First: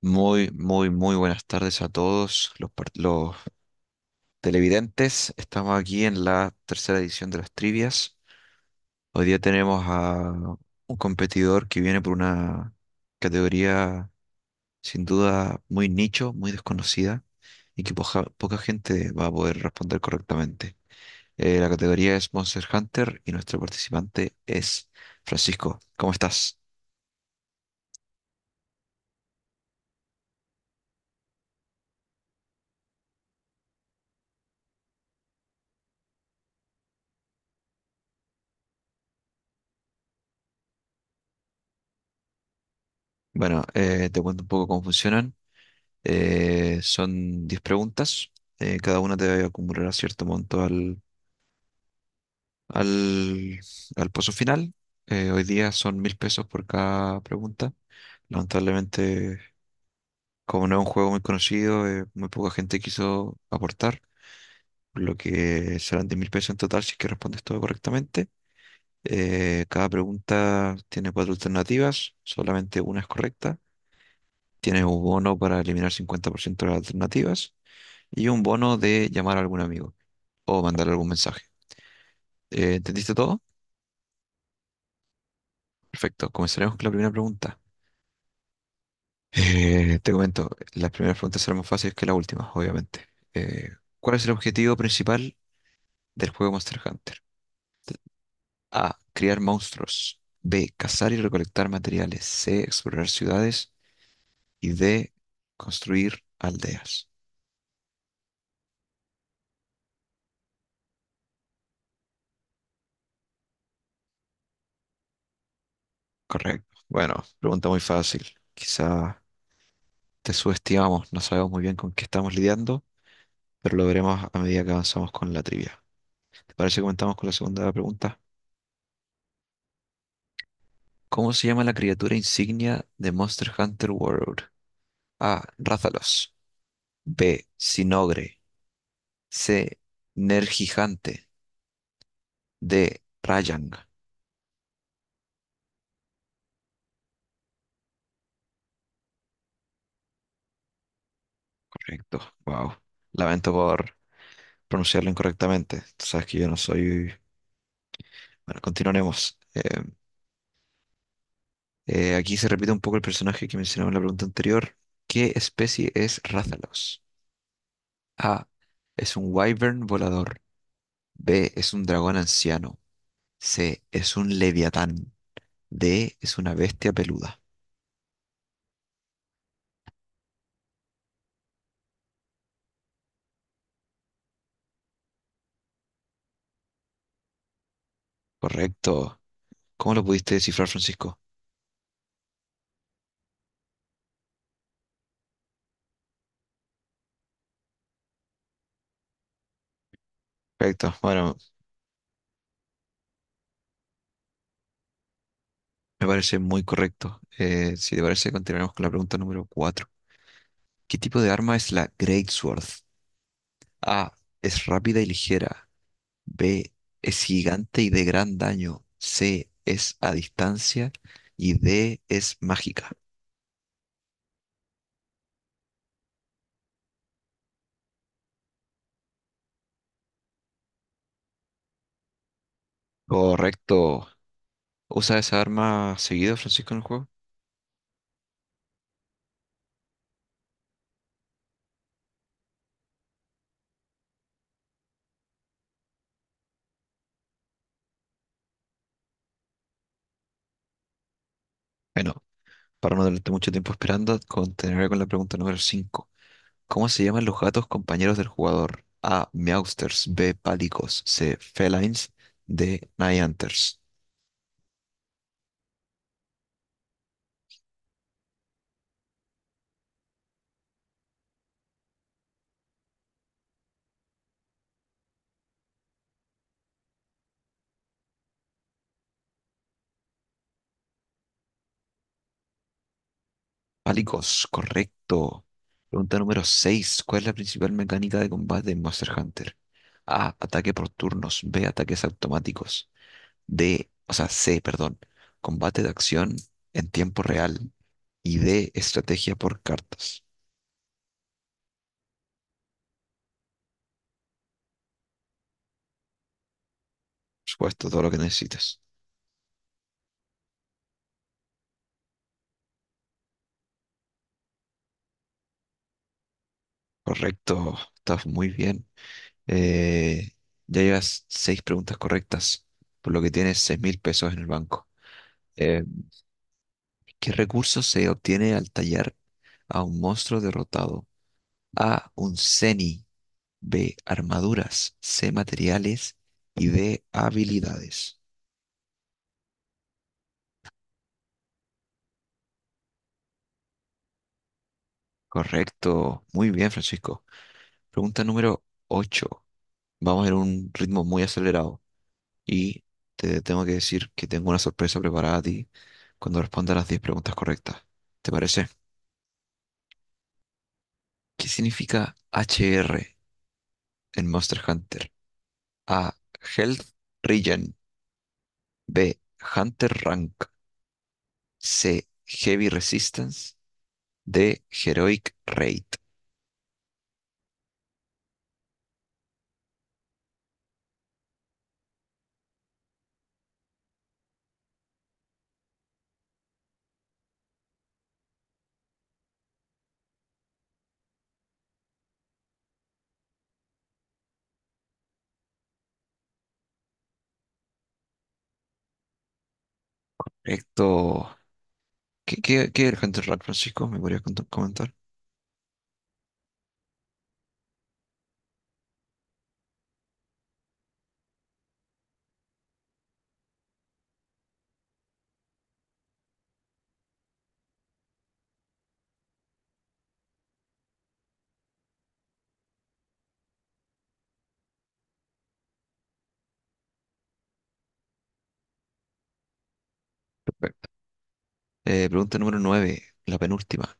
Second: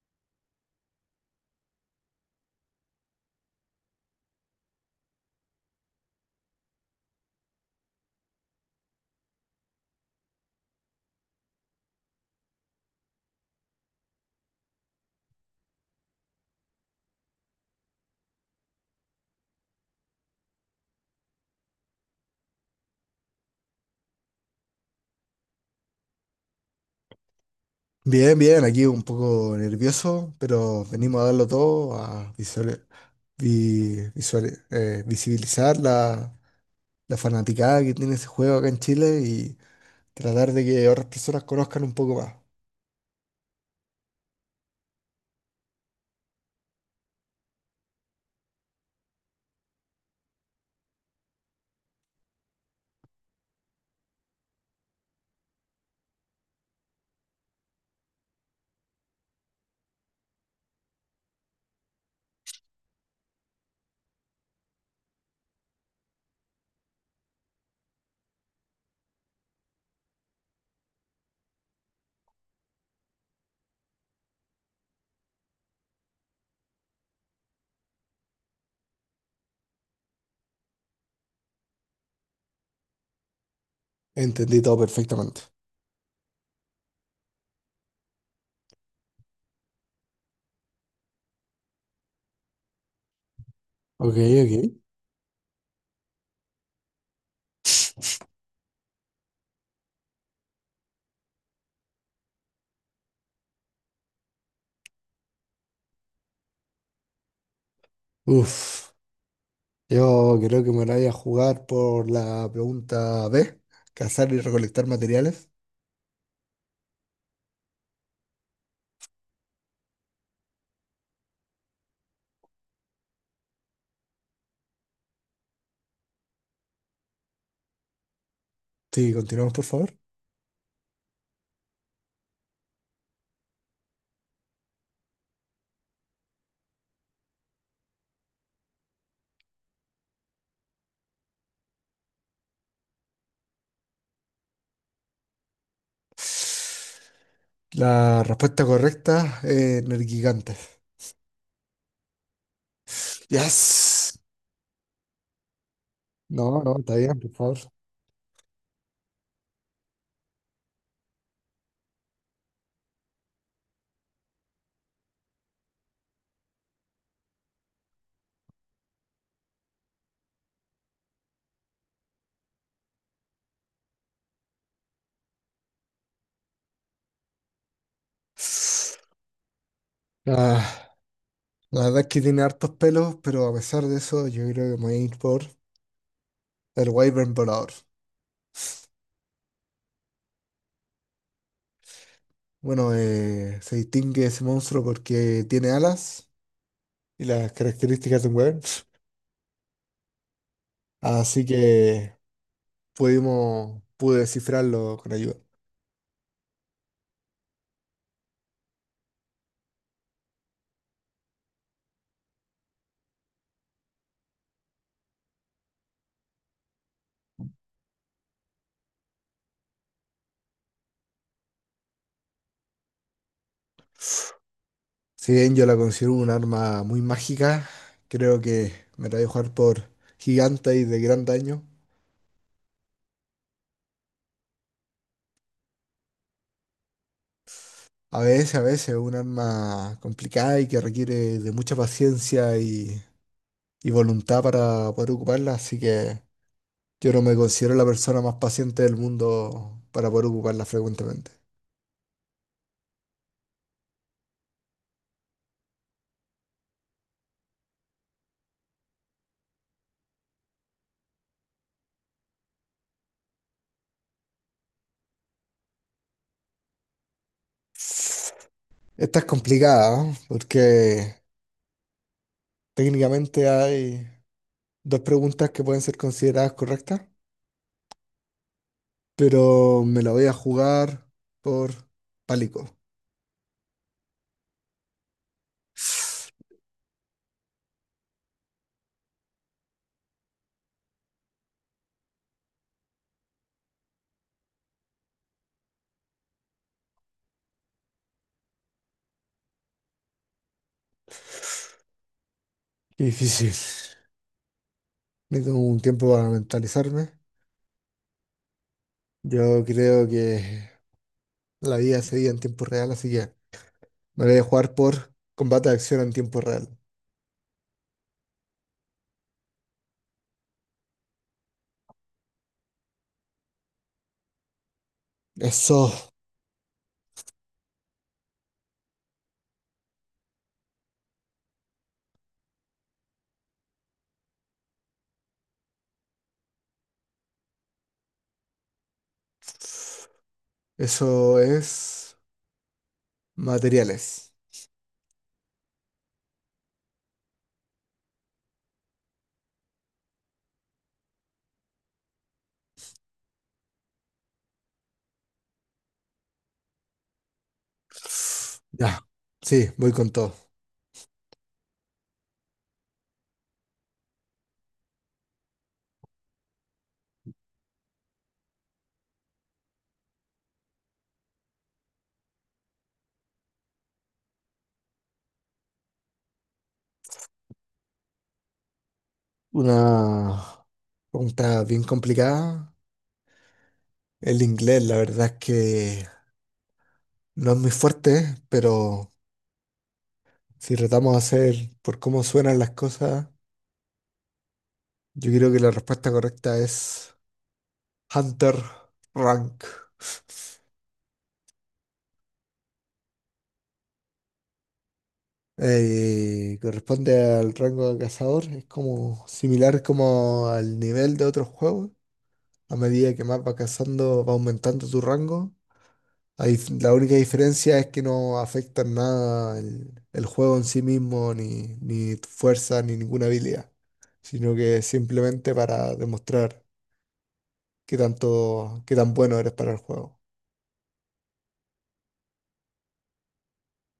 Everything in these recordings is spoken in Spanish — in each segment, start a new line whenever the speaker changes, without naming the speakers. Muy, muy, muy buenas tardes a todos los televidentes. Estamos aquí en la tercera edición de las trivias. Hoy día tenemos a un competidor que viene por una categoría sin duda muy nicho, muy desconocida y que poca gente va a poder responder correctamente. La categoría es Monster Hunter y nuestro participante es Francisco. ¿Cómo estás?
Bien, bien, aquí un poco nervioso, pero venimos a darlo todo, a visibilizar la fanaticada que tiene ese juego acá en Chile y tratar de que otras personas conozcan un poco más.
Bueno, te cuento un poco cómo funcionan. Son 10 preguntas. Cada una te acumulará cierto monto al, al pozo final. Hoy día son 1.000 pesos por cada pregunta. Lamentablemente, como no es un juego muy conocido, muy poca gente quiso aportar, por lo que serán 10.000 pesos en total si es que respondes todo correctamente. Cada pregunta tiene cuatro alternativas, solamente una es correcta. Tienes un bono para eliminar 50% de las alternativas y un bono de llamar a algún amigo. O mandar algún mensaje. ¿Entendiste todo?
Entendí todo perfectamente.
Perfecto, comenzaremos con la primera pregunta. Te comento, las primeras preguntas serán más fáciles que las últimas, obviamente. Eh, ¿Cuál
Ok,
es el
ok.
objetivo principal del juego Monster Hunter? A. Criar monstruos. B. Cazar y recolectar materiales. C. Explorar ciudades. Y D. Construir aldeas.
Uf, yo creo que me la voy a jugar por la pregunta B, cazar y recolectar materiales.
Correcto. Bueno, pregunta muy fácil. Quizá te subestimamos, no sabemos muy bien con qué estamos lidiando, pero lo veremos a medida que avanzamos con la trivia. ¿Te parece que comenzamos con la segunda pregunta?
Sí, continuamos, por favor.
¿Cómo se llama la criatura insignia de Monster Hunter World? A. Rathalos. B. Sinogre. C. Nergigante. D. Rayang.
La respuesta correcta es Nergigantes.
Correcto. Wow. Lamento por
Yes.
pronunciarlo incorrectamente. Tú sabes que yo no
No, no, está
soy...
bien, por favor.
Bueno, continuaremos. Aquí se repite un poco el personaje que mencionaba en la pregunta anterior. ¿Qué especie es Rathalos? A. Es un wyvern volador. B. Es un dragón anciano. C. Es un leviatán. D. Es una bestia peluda.
Ah, la verdad es que tiene hartos pelos, pero a pesar de eso, yo creo que me voy a ir por el Wyvern volador.
Correcto. ¿Cómo lo pudiste descifrar, Francisco?
Bueno, se distingue ese monstruo porque tiene alas y las características de un Wyvern.
Correcto. Bueno,
Así que pudimos, pude descifrarlo con ayuda.
me parece muy correcto. Si te parece, continuaremos con la pregunta número 4. ¿Qué tipo de arma es la Greatsword? A. Es rápida y ligera. B. Es gigante y de gran daño. C. Es a distancia. Y D. Es mágica.
Si bien yo la considero un arma muy mágica, creo que me la voy a jugar por gigante y de gran daño.
Correcto. ¿Usa esa arma seguido, Francisco, en el juego?
A veces, un arma complicada y que requiere de mucha paciencia y voluntad para poder ocuparla, así que yo no me considero la persona más paciente del mundo para poder ocuparla frecuentemente.
Bueno, para no darte mucho tiempo esperando, continuaré con la pregunta número 5. ¿Cómo se llaman los gatos compañeros del jugador? A. Meowsters. B. Palicos. C. Felines. D. Nighthunters.
Esta es complicada, ¿no? Porque técnicamente hay dos preguntas que pueden ser consideradas correctas, pero me la voy a jugar por pálico.
Palicos, correcto. Pregunta número 6. ¿Cuál es la principal mecánica de combate en Monster Hunter? A. Ataque por turnos. B. Ataques automáticos. D. O sea, C, perdón. Combate de acción en tiempo real. Y D. Estrategia por cartas.
Qué difícil. Necesito un tiempo para mentalizarme.
Por supuesto, todo lo que necesitas.
Yo creo que la vida seguía en tiempo real, así que me voy a jugar por combate de acción en tiempo real.
Correcto, estás muy bien. Eh, ya llevas seis preguntas correctas, por lo que tienes 6.000 pesos en el banco. Eh,
Eso,
¿Qué recurso se obtiene al tallar a un monstruo derrotado? A, un Zeni, B, armaduras, C, materiales y D, habilidades.
eso es materiales.
Correcto, muy bien, Francisco. Pregunta número 8. Vamos en un ritmo muy acelerado. Y te tengo que decir que tengo una sorpresa preparada a ti cuando respondas las 10 preguntas correctas. ¿Te parece?
Ya, sí, voy con todo.
¿Qué significa HR en Monster Hunter? A. Health Regen. B. Hunter Rank. C. Heavy Resistance. D. Heroic Raid.
Una pregunta bien complicada. El inglés, la verdad es que no es muy fuerte, pero si tratamos de hacer por cómo suenan las cosas, yo creo que la respuesta correcta es Hunter Rank.
Correcto. ¿Qué es el Hunter Rank, Francisco? ¿Me podrías comentar?
Corresponde al rango de cazador, es como similar como al nivel de otros juegos. A medida que más va cazando, va aumentando tu rango. Ahí la única diferencia es que no afecta en nada el juego en sí mismo, ni tu fuerza, ni ninguna habilidad, sino que es simplemente para demostrar qué tanto, qué tan bueno eres para el juego.
Perfecto. Pregunta número 9, la penúltima.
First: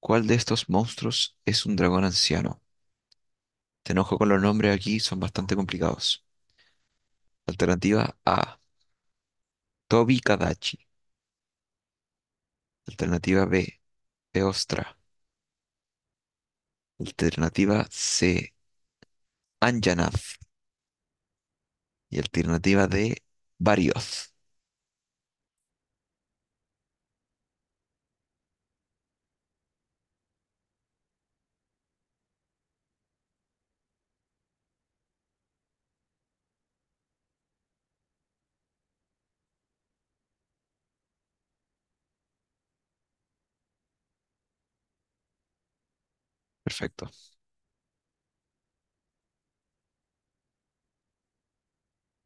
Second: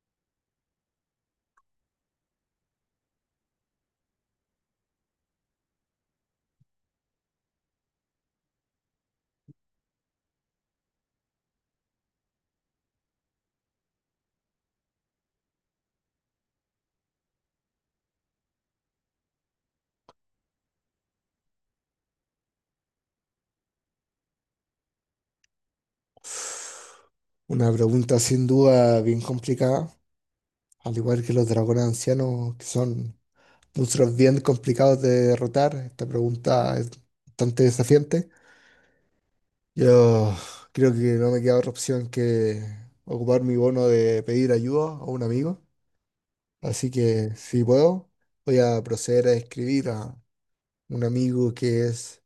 ¿Cuál de estos monstruos es un dragón anciano? Te enojo con los nombres aquí, son bastante complicados. Alternativa A, Tobi Kadachi. Alternativa B, Eostra. Alternativa C, Anjanath. Y alternativa D, Barioth.
Una pregunta sin duda bien complicada, al igual que los dragones ancianos, que son monstruos bien complicados de derrotar. Esta pregunta es bastante desafiante. Yo creo que no me queda otra opción que ocupar mi bono de pedir ayuda a un amigo. Así
Perfecto.
que si puedo, voy a proceder a escribir a un amigo que es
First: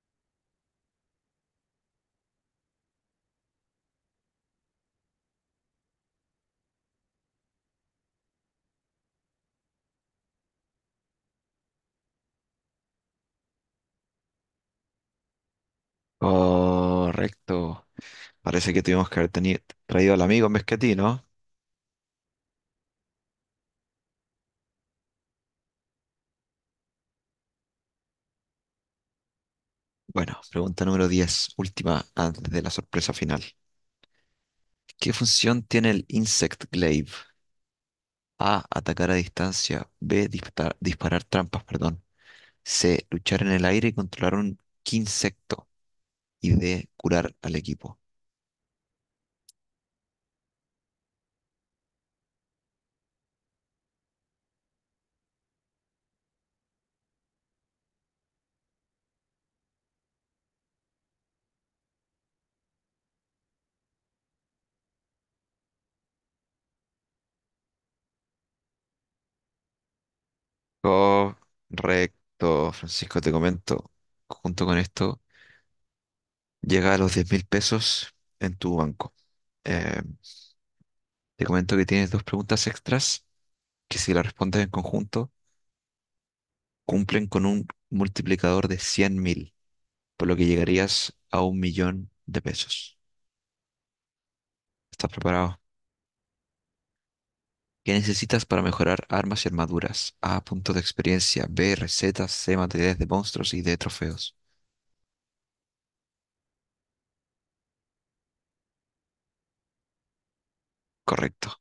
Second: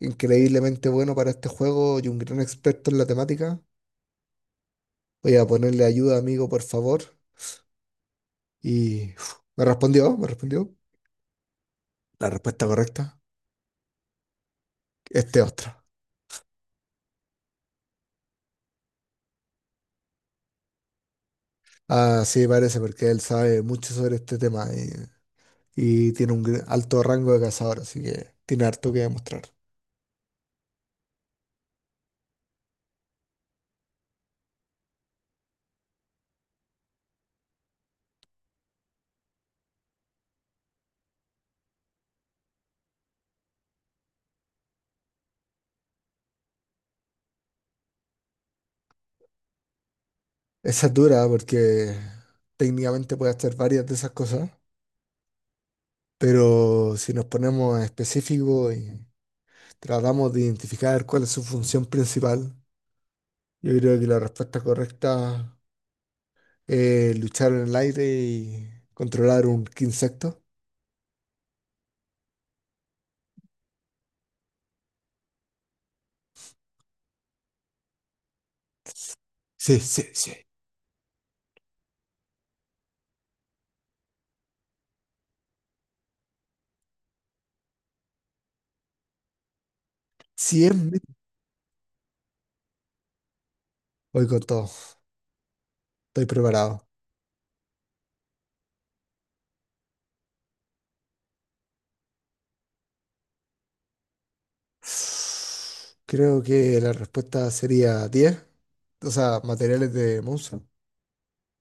increíblemente bueno para este juego y un gran experto en la temática. Voy a ponerle ayuda, amigo, por favor. Y uf, me respondió, me respondió. La respuesta correcta, este otro.
Correcto. Parece que tuvimos que haber traído al amigo en vez que a ti, ¿no?
Ah, sí, parece, porque él sabe mucho sobre este tema y tiene un alto rango de cazador, así que tiene harto que demostrar.
Bueno, pregunta número 10, última antes de la sorpresa final. ¿Qué función tiene el Insect Glaive? A, atacar a distancia. B, disparar trampas, perdón. C. Luchar en el aire y controlar un insecto. Y D. Curar al equipo.
Esa es dura porque técnicamente puede hacer varias de esas cosas, pero si nos ponemos específicos y tratamos de identificar cuál es su función principal, yo creo que la respuesta correcta es luchar en el aire y controlar un insecto.
Correcto, Francisco, te comento. Junto con esto, llega a los 10.000 pesos en tu banco.
Sí,
Eh,
sí, sí.
Te comento que tienes dos preguntas extras que si las respondes en conjunto, cumplen con un multiplicador de 100.000, por lo que
cien es
llegarías a 1 millón de pesos.
Voy con todo.
¿Estás preparado?
Estoy preparado.
¿Qué necesitas para mejorar armas y armaduras? A, puntos de experiencia. B, recetas. C, materiales de monstruos y D, trofeos.
Creo que la respuesta sería 10. O sea, materiales de Monster.
Correcto.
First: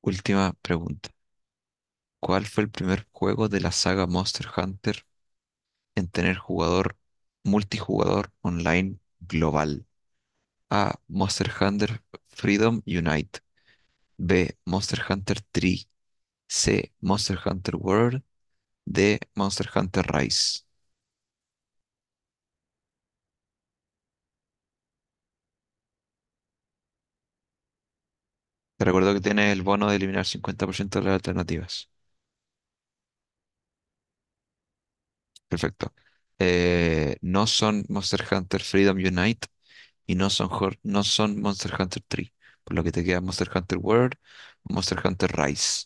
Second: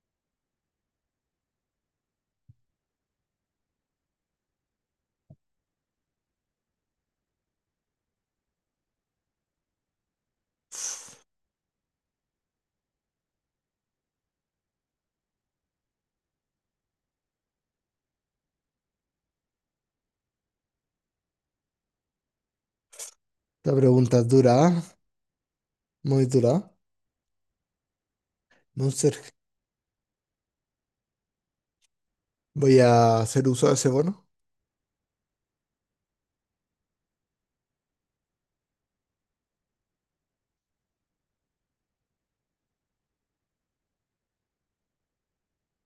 Última pregunta. ¿Cuál fue el primer juego de la saga Monster Hunter en tener jugador multijugador online global? A, Monster Hunter Freedom Unite. B, Monster Hunter 3. C, Monster Hunter World. D, Monster Hunter Rise.
La pregunta es dura, ¿ah? Muy dura.
Te recuerdo que
Monster,
tienes el bono de eliminar 50% de las alternativas.
Voy a hacer uso de ese bono.
Perfecto. No son Monster Hunter Freedom Unite y no son, no son Monster Hunter 3. Por lo que te queda Monster Hunter World, Monster Hunter Rise.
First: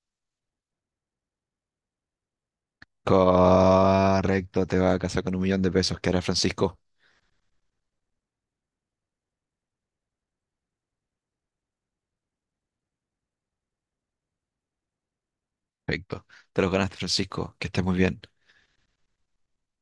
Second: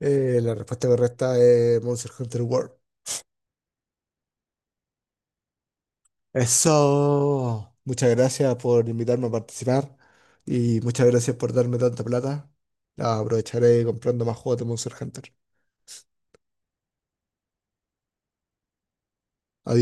La respuesta correcta es Monster Hunter World.
Correcto, te va a casar con 1 millón de pesos que hará Francisco.
Eso. Muchas gracias por invitarme a participar y muchas gracias por darme tanta plata. La aprovecharé comprando más juegos de Monster Hunter.
Perfecto. Te los ganaste, Francisco. Que estés muy bien.
Adiós.